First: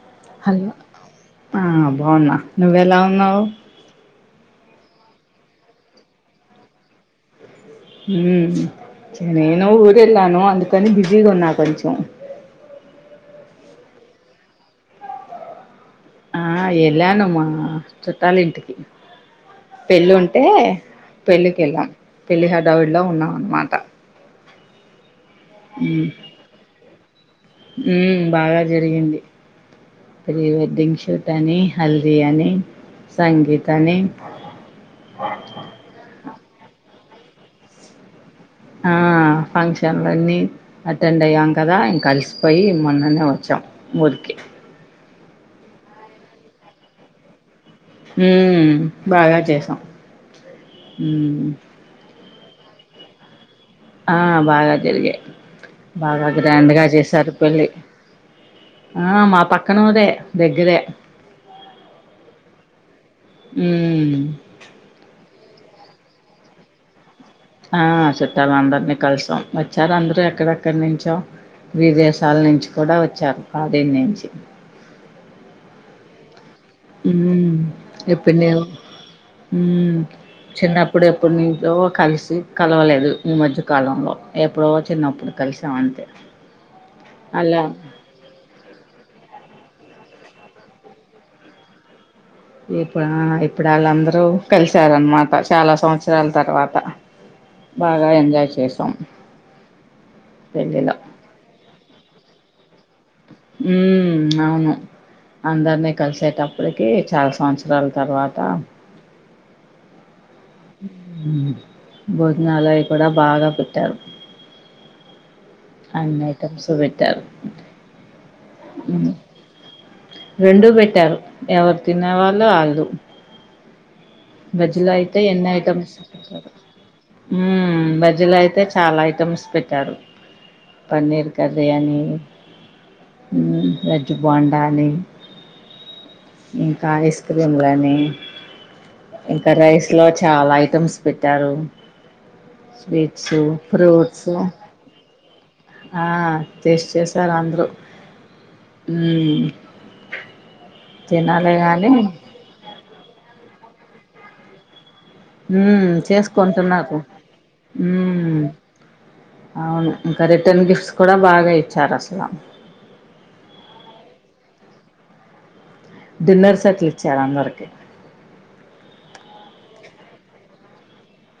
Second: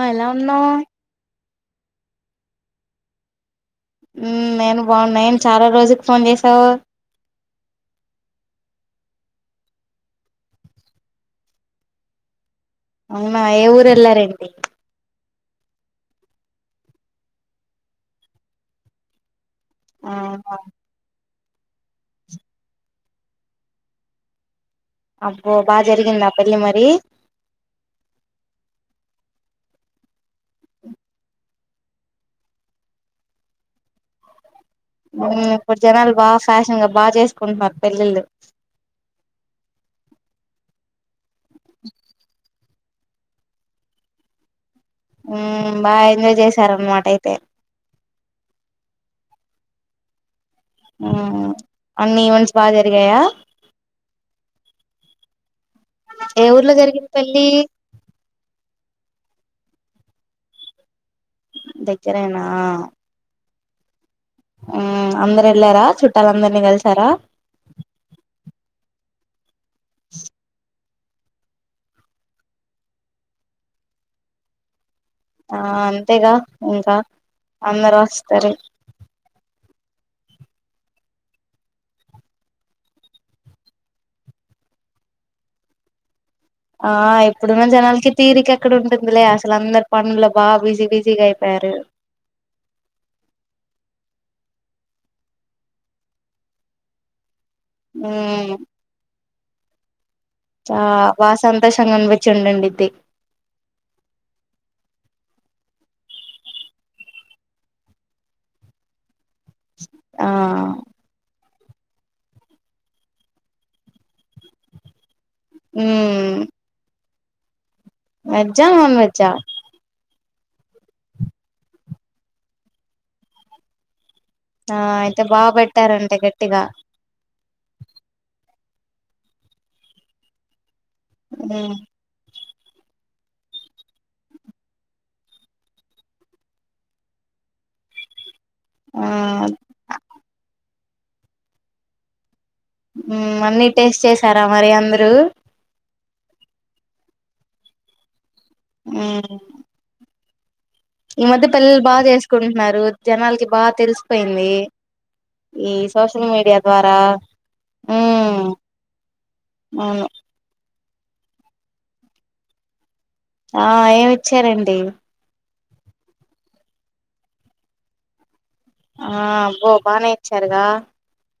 ఆ ఎలా ఉన్నావు హలో ఆ బన్నా నువ ఎలా ఉన్నావు ఉమ్ నేను బాగున్నా ఎమ్ చాలా రోజుకి ఫోన్ చేసావు ఉమ్ నేను ఊరు ఎలానో అంతుకాని బిజీగా ఉన్నా కొంచం అవునా ఏ ఊరెల్లారంటి ఆ వెళ్ళాను మా చుట్టాల ఇంటికి పెళ్ళి ఉంటే ఆహా పెళ్ళికి వెళ్ళాం పెళ్ళి హడావులో ఉన్నాం అన్నమాట అబ్బో బాగా ఉమ్ జరిగిందా ఆ పెళ్లిమరి ఉమ్ బాగా జరిగింది ప్రీ వెడ్డింగ్ షూట్ అన్ని హల్దియాని సంగీతాన్ని ఉమ్ అప్పుడు జనాలు వ ఫ్యాషన్ గా బాగా చేసుకుంటున్నారు పెళ్ళిళ్ళు ఆ ఫంక్షన్లన్నీ అటెండ్ అయ్యా కదా ఇంకా అలసిపోయి మొన్న మొన్ననే వచ్చాం ఊరికి ఉ బాగా ఎంజాయ్ చేసారన్న మాట అయితే హు బాగా చేసాం ఉ ఉమ్ అన్నీ వ బాగా జరిగాయా ఆ బాగా జరిగాయి బాగా ఏ గ్రాండ్ ఊర్లో గా జరిగింది చేసారు. పెళ్ళి ఆ మా పక్కన ఊరే దగ్గరే దగ్గరే న హ్ అందరు వెళ్ళారా చుట్టాలందరినీ కలిసారా ఆ చుట్టాలు అందరినీ కలిసాం. బ చ్చారా అందరూ ఎక్కడక్కడ నుంచి హలో విదేశాల నుంచి కూడా వచ్చారు. కాది నుంచి ఆ అంతేగా ఇంకా ఉమ్ అందరూ వస్తారు. ఉ చిన్నప్పుడు ఎప్పుడు నీతో కలిసి కలవలేదు ఈ మధ్యకాలంలో ఎప్పుడో చిన్నప్పుడు కలిసామంతే ఆ ఇప్పుడు జనాలకి తీరిక ఎక్కడ ఉంటుందిలే ఆ అందరు పనుల్లో బాగా బిజీ బిజీగా అయిపోయారు. ఇప్పుడు ఇప్పుడు ఆళ్ళందరూ కలిసారన్నమాట చాలా సంవత్సరాల తర్వాత బాగా ఎంజాయ్ చేసాం. ఆ పెళ్ళిలో వాసం దేశం కనిపిచ్చి ఉండి ఉండిద్ది ఊ అవును అందరినీ కలిసేటప్పటికి చాలా సంవత్సరాల తర్వాత ఆ భోజనాలు అయ్యికూడా బాగా పెట్టారు. అన్ని ఐటమ్స్ పెట్టారు. వెజ్జ ఆ ఉమ్. నాన్వెజ్జ ఆ రెండూ పెట్టారు ఎవరు తిన్నేవాళ్ళు ఆళ్ళు ఆ వెజ్జులో అయితే ఎన్నీ బాగా ఐటమ్స్ పెట్టారంటే గట్టిగా హ్ వెజ్జులో అయితే చాలా ఐటమ్స్ పెట్టారు. పన్నిర్ కర్రీ ఉమ్ అని హ్ వెజ్జు బొండా అని ఇంకా ఐస్ క్రీమ్ గానీ ఆ ఇంకా రైస్ లో చాలా ఐటమ్స్ పేట్టారు అన్ని టేస్ట్ చేసారా మరి అందరూ ఆ టేస్ట్ చేసారు అందరూ ఉమ్మ్ మ్మ్ ఈ మధ్య తినాలే పిల్లలు గాని బాగా చేసుకుంటున్నారు జనాలకి బాగా తెలిసిపోయింది ఈ ఉమ్మ్ సోషల్ మీడియా చేసుకుంటున్నాకు ద్వారా ఉమ్ ఉమ్మ్ అవును ఇంక రిటర్న్ గిఫ్ట్స్ కూడా బాగా ఇచ్చారు అసల ఆ ఏమి ఇచ్చారేంటి డిన్నర్ సెట్ లిచ్చారు అందరికీ ఆ అబ్బో బానే ఇచ్చారుగా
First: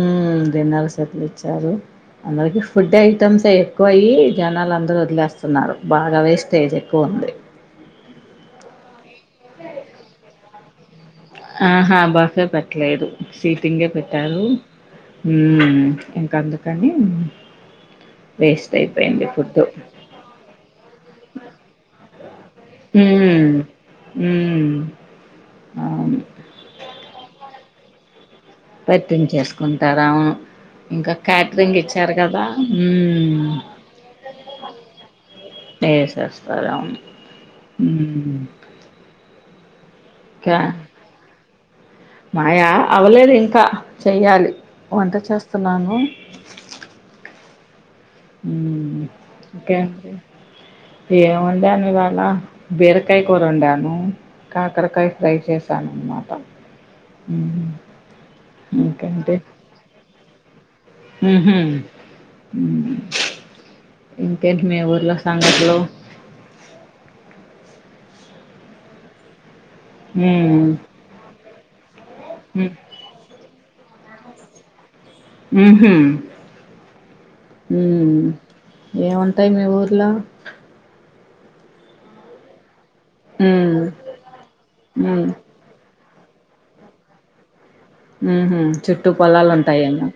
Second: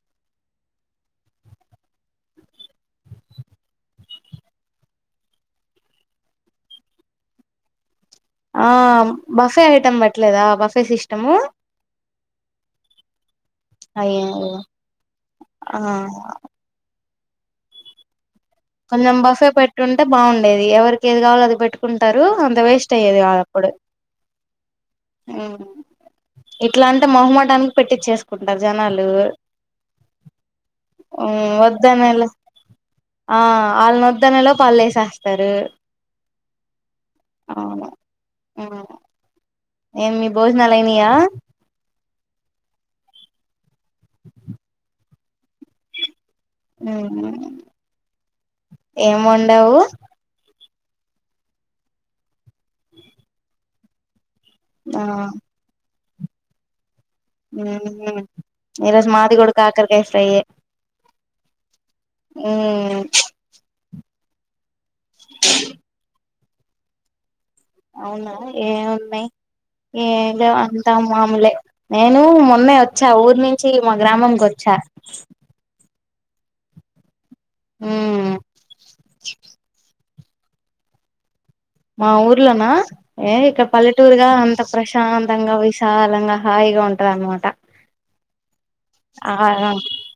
ఉమ్మ్ డిన్నర్ సెట్లు ఇచ్చారు అందరికి ఫుడ్ ఐటమ్సే ఎక్కువ అయ్యి జనాలు అందరు వదిలేస్తున్నారు బాగా వేస్టేజ్ ఎక్కువుంది ఆ బఫే ఐటమ్ పెట్టలేదా బఫ్ పెసిష్ ఆహా బఫే పెట్టలేదు సీటింగే పెట్టారు అయ్యయ్యో ఆ మ్మ్ ఇంక అందుకని వేస్ట్ కొంచెం అయిపోయింది బఫే ఫుడ్డు పెట్టుంటే బావుండేది ఎవరికి ఏది కావాలో అది పెట్టుకున్ టారూ అన్ తే వేస్ట్ అయ్యేది కాదు ఉమ్ అప్పుడు ఉమ్ ఉమ్ అవును ఇట్లా అంటే మొహమాటాని పెట్టిచ్చేస్ పెట్టించేసుకుంటారు అవును ఇంకా క్యాటరింగ్ ఇచ్చారు వద్దనేలో కదా ఉమ్మ్ ఆ ఆళ్ళనొద్దనేలోపు ఆళ్ళేసేస్తారు వేసేస్తారు అవును అవును ఉమ్ ఉమ్మ్ ఏం మీ ఇంకా భోజనాలుయినాయా మాయా అవ్వలేదు ఇంకా చెయ్యాలి వంట చేస్ సునాను ఉమ్ ఏం వండావు ఇంకేంటి ఏం వండాను ఇవాళ బీరకాయ కూరొండాను అ ఆ కాకరకాయ ఫ్రై చేశాను [inaudible] [unintelligible] [unintelligible] ఈరోజు మాది కూడా కాకరకాయ ఫ్రై యే ఊహూ ఇంకేన్ మీ ఊర్లో సంగతులు అవునా ఏమున్నాయి ఏం లేవు ఉమ్ అంతా మామూలే నేను మొన్నే వచ్చా ఊరిని వచ్చి మా గ్రామంకి వచ్చా ఉహు ఉమ్ ఏముంటాయి మీ ఊర్లో మా ఊరిలో నా ఏ ఇక ఉమ్ పల్లెటూరుగా అంత ఉమ్ ప్రశాంతంగా విశాల శుభ్రంగా హాయిగా ఉంటద అన్నమాట ఉ చుట్టు పొలాలు ఉంటాయన్న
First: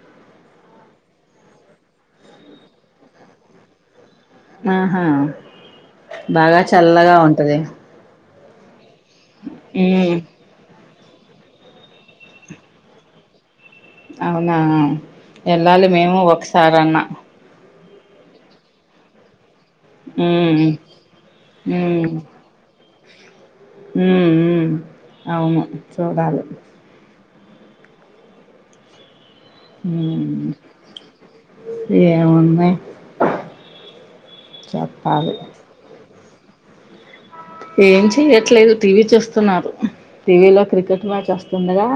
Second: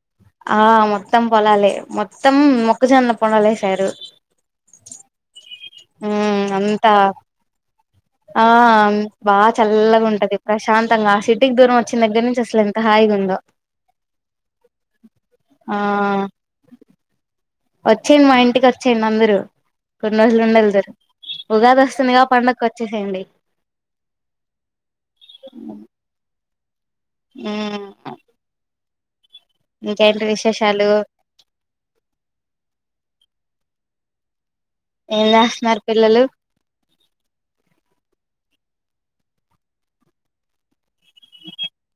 ఆ మొత్తం పోలాలే మొత్తం మొక్క జొన్న పొలాలు వేశారు ఆహా బాగా అంతా చల్లగా ఉంటది ఆ బాగా చల్లగా ఉమ్ ఉంటది ప్రశాంత మొత్తంగా ఆ సిటీకి దూరం వచ్చిన దగ్గర నుంచి అసల ఎంత హాయిగా ఉందో అవునా ఆ వెళ్ళాలి మేము ఒకసారి అన్నా వచ్చేయండి మా ఇంటికి వచ్చేయండి అందరూ కొన్ని రోజులు హ ఉండెల్దురు ఉగాది వస్తుందిగా పండక్కి వచ్చేసేయండి అవును చూడదు ఆ ఏమున్నాయ్ ఏం చేస్తున్నారు పిల్లలు ఏం చేయట్లేదు టీవీ చూస్తున్నారు టీవీలో క్రికెట్ సినిమా వస్తుందిగా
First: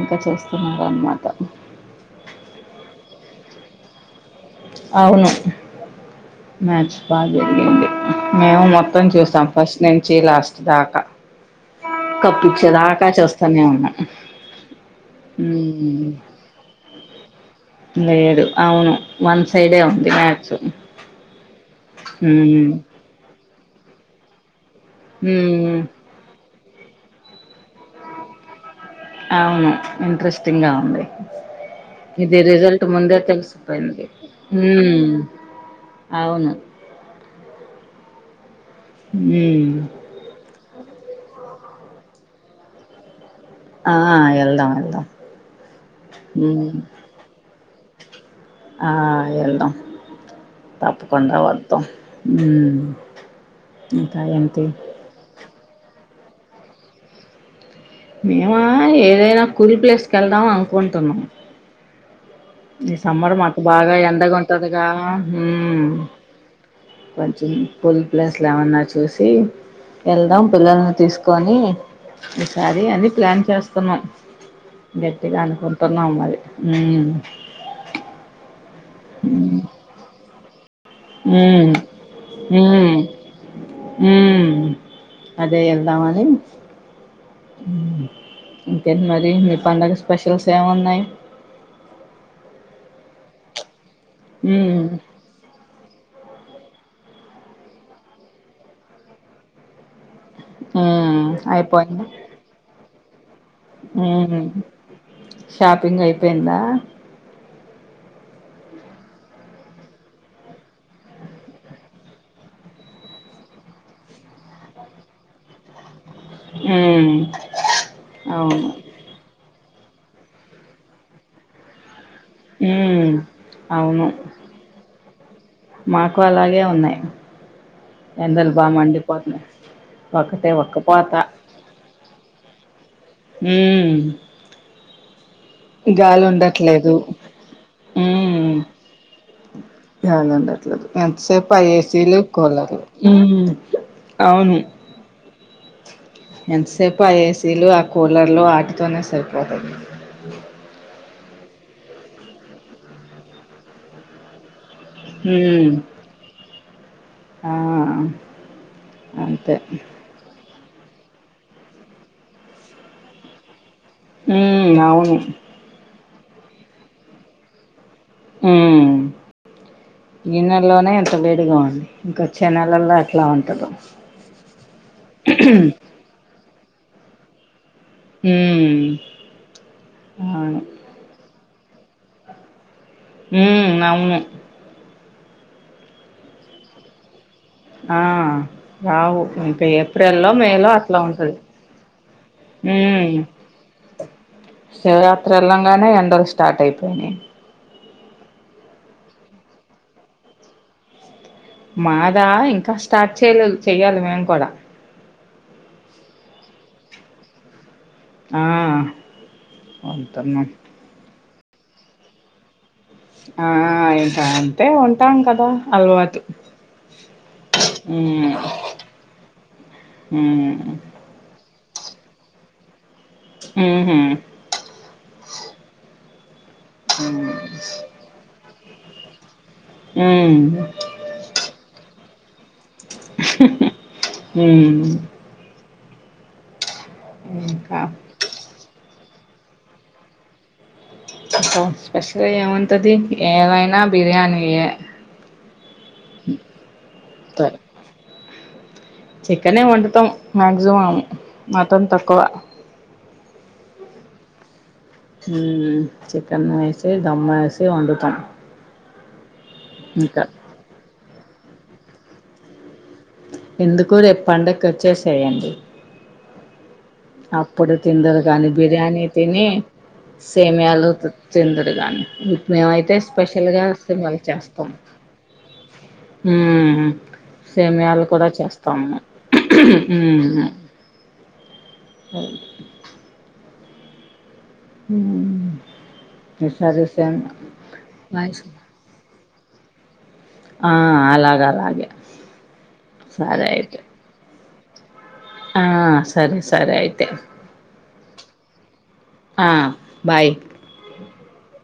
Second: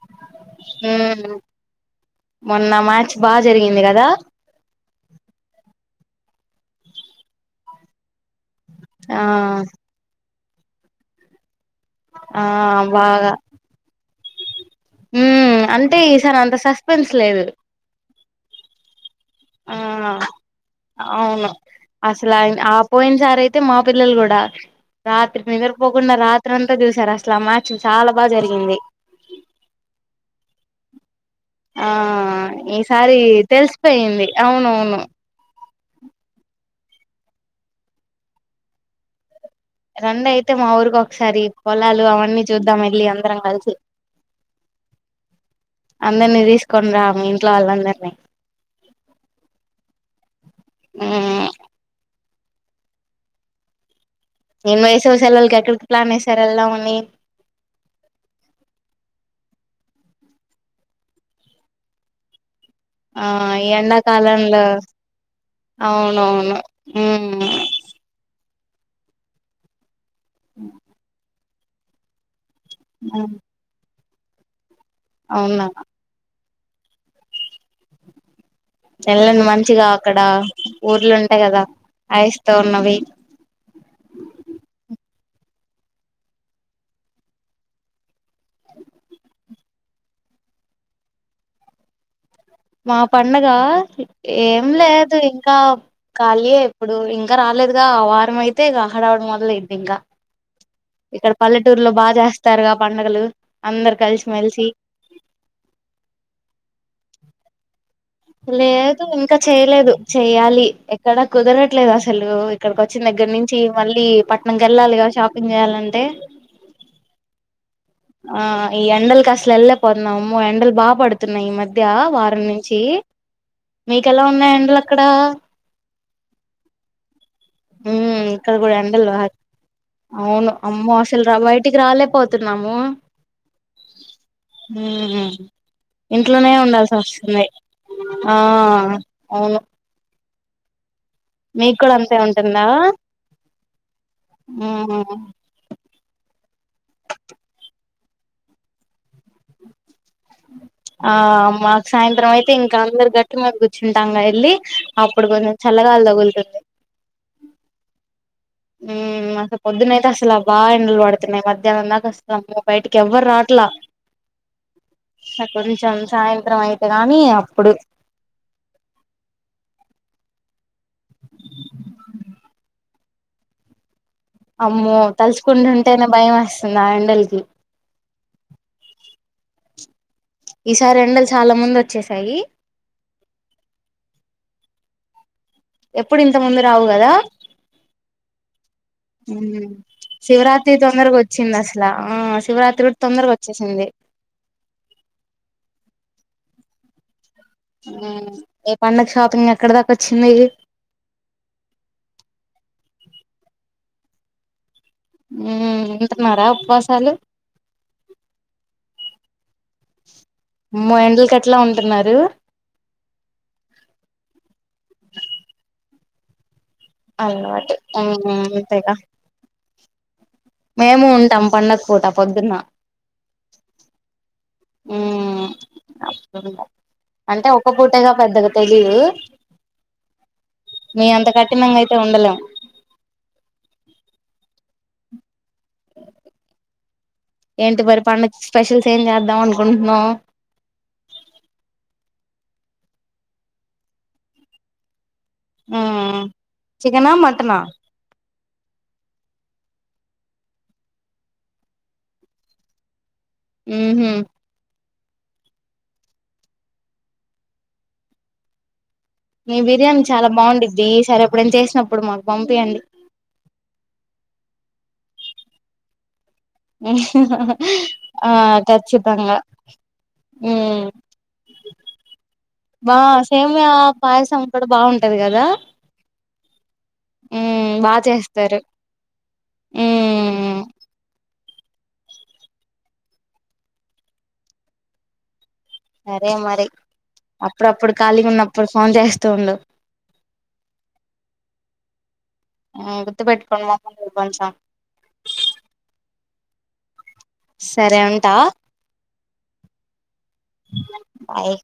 ఇంకా చేస్తున్నారు అన్నమాట ఉమ్ మొన్న మ్యాచ్ బాగా జరిగింది కదా అవును మ్యాచ్ బాగా జరిగింది మేము మొత్తం ఆ చూస్తాం ఫస్ట్ నుంచి లాస్ట్ రాకా ఆ కప్పిచ్చేదాకా చేస్తానే ఉన్నా హ్మ్ అంటే ఈసారి అంత సస్పెన్స్ లేదు లేదు అవును వన్ ఆ సైడే ఉంది మ్యాచ్ అవును అసలు ఉమ్, ఆ పోయిన్ సారయితే తే మా పిల్లలు గూడా రాత్రికి ఉమ్, నిదర్పోకుండా రాత్రి అంత క్క చూసారు అసలు ఆ మ్యాచ్ చాలా బాగా జరిగింది అవును ఇంట్రెస్టింగా ఉంది. ఆ ఇది రిజల్ట్ ఈసారీ ముందే తెలిసిపోయింది తెల్సిపెయింది అవునవును. ఉమ్, అవును. ఉమ్, రండైతె మా ఊరికో సరీ పొలాలు అవన్నీ చూద్దాం ఎల్లి అందరం. కలిసి ఆ యెల్దాం ఎల్దాం అందరినీ హ్మ్ తీసుకొని రా మీ ఇంట్లో వాళ్ళందరినీ ఆ యెల్దాం తప్పుకుండ ఉమ్ వత్తం. హ్మ్మ్ ఈ మైసవి సెలవులకి ఎక్కడి ప్లానేసారు ఎల్దావని. కుల్ ప్లేస్ కెల్దాం అనుకుంటున్నాం. ఈ ఆ సమ్మర్ మాకు ఈ బాగా ఎండగ ఎండాకాలంలో ఉంటదిగా హ్మ్ అవునవును కొంచెం ఉమ్ కూల్ ప్లేస్ ట్లేవన్నా చూసీ. ఎల్దాం పిల్లల్ని తీస్క్ కొనీ. ఈసారి అది ప్లాన్ చేస్తున్నాం. గట్టిగా అవునా అనుకుంటున్నాం మరి. హ్మ్మ్ ఎల్లండి మంచిగా అక్కడ ఊర్లు ఉంటాయి కదా హ్మ్ ఐస్ తో ఉన్నవి హ్మ్ హ్మ్మ్ అదే ఎల్దావనీ. హ్మ్ ఇకేంటి మరి మీ పండగ స్పెషల్స్ ఏవున్నాయి? మా పండగా ఉమ్ ఏంలేదు ఇంకా ఖాలీయే. ఇప్పుడూ ఇంకా రాలేదుగా, వారం అయితే ఇగ హడావుడి మొదలైద్ది ఇంక. ఉమ్ ఇక్కడ పల్లెటూర్లో బా జేస్తారుగా పం నగలూ హ్మ్ షాపింగ్ అయిపోయిందా? లేదు ఇంకా చేయలేదు చెయ్యాలి, ఎక్కడా కుదరట్లేదు అసలూ ఇక్కడికొచ్చిం దగ్గర నించీ మల్లీ పట్నం కెల్లాలి గద షాపింగ్ చెయాలంటే. హ్మ్మ్ ఆ ఈ ఎండలకి అసలెల్ల పొన్నాము ఎండలు బా పడుతున్నాయి ఈ మధ్యా. వారం నించీ, ఉమ్ అవును మీకెలా ఉన్నాయి ఎండల క్కడా మాకు అలాగే ఉన్నాయి ఉమ్ ఎందలు ఇక్కడ బాగా కూడా ఎండలు మండిపోతున్నాయి ఒకటే అవును ఒక్క అమ్మో పోత అసలు రా బయటికి రాలేపోతున్నాము అ హ ఇంట్లోనే ఉండాల్సి వస్తుంది ఆ ఉమ్ అవును ఎట్లదు మీకు కూడా మనసేఏసీలు అంతే ఉంటుందా ఇక్కాలాల అవును ఉమ్ ఎంతసేపు ఆ ఏసీలు ఆ కూలర్లు ఆటితోనే సరిపోతుాంది ఆ మాకు సాయంత్రం అయితే ఇంకా అందరు గట్టి మేము కూర్చుంటాంగా వెళ్ళి అప్పుడు కొంచెం ఉమ్ చల్లగాలు తగులుతుంది ఆ అ అంతే పొద్దున్నా అలుభ బా ఎండలు పడుతున్నాయి మధ్యాహ్నంందాక వస్తము బయటికి ఎవ్వరు రాట్లా హమ్ అవును కొంచెం సాయంత్రం అయితే గానీ అప్పుడు హమ్ నెలోనే ఇంత వేడిగా అండి ఇంకొ వచ్చే నెలల్లో అట్లా ఉంటదు అమ్మో తల్సుకం ఉంటేనా భయం వస్త గాండలకి హ ఈసారి ఎండ చాలా మంది వచ్చేసాయి హమ్ అవును ఎప్పుడూ ఇంత ముందు రావు కదా ఆ రావు ఇంకా ఉమ్ ఏప్రిల్లో మే లో శివరాత్రి అట్లా తొందరగా ఉంటది వచ్చింది అసలు ఆ ఊ శివరాత్రి కూడా తొందరగా వచ్చేసింది శివరాత్రి వెళ్ళంగానే ఎండలు స్టార్ట్ ఐ పోనే ఊ ఏ పండగ షాపింగ్ ఎక్కడ దాక వచ్చింది మాదా ఇంకా స్టార్ట్ చెయ్యలేదు చెయ్యాలి మేము కూడా ఊ ఉంటున్నారా ఉపవాస్ హలో ఆ ఔను మ్మో ఎండలు కట్ ట్లా ఉంటున్నారు ఆ ఇంక అంతే ఉంటాం కదా అలవాటు అలవాటు హ్మ్. అవునవును అంతేగా హ్మ్. మేమూ ఉంటాం పండక్ పూట పొద్దున్న ఊహూ ఉమ్ అంటే ఒక్క పూటేగా పెద్దగా తెలిదు హ్మ్. మీ అంత కఠినంగా అయి టే ఉండలేం హ ఇంకా ఏంటి పరి ప స్పెషల్ సేంజ అ లామనుకుంటన్నా స్పెషల్ గా ఏముంటది ఏదైనా బిర్యానీ చికెనా మటనా సరే చికెనే వండుతాం మాక్సిమమ్ మతం తక్కువ ఆ హ చికెన్ వేసి దమ్ వేసి వంతం మీ బిర్యానీ చాలా బాగుంద్ది ఈ సరే ఇప్పుడు ఏం చేసినప్పుడు మాకు పంపియండి ఎందుకరు ఎప్పండక్క వచ్చ చేయండి అప్పుడు తిందరు ఆ కానీ బిర్యానీ ఖచ్చితంగా తిని ఉమ్ సేమయాలు తిందరు కానీ మేమైతే బా స్పెషల్గా సేమియా సేమలు పాయసం కూడా చేస్తాము బాగుంటది కదా ఉమ్ బాగా సేమయాలు కూడా చేస్తారు చేస్తాము ఉమ్ ఆ హ సరే మరి అప్పుడప్పుడు ఖాళీగా వాయిస్ ఉన్నప్పుడు ఫోన్ చేస్తూండు ఆ అలాగ అలాగే గుర్తు సరే పెట్టుకోం అయితే మమ్మ కొంచెం ఆ సరే సరే అయితే సరే ఉంటా ఆ బాయ్ బాయ్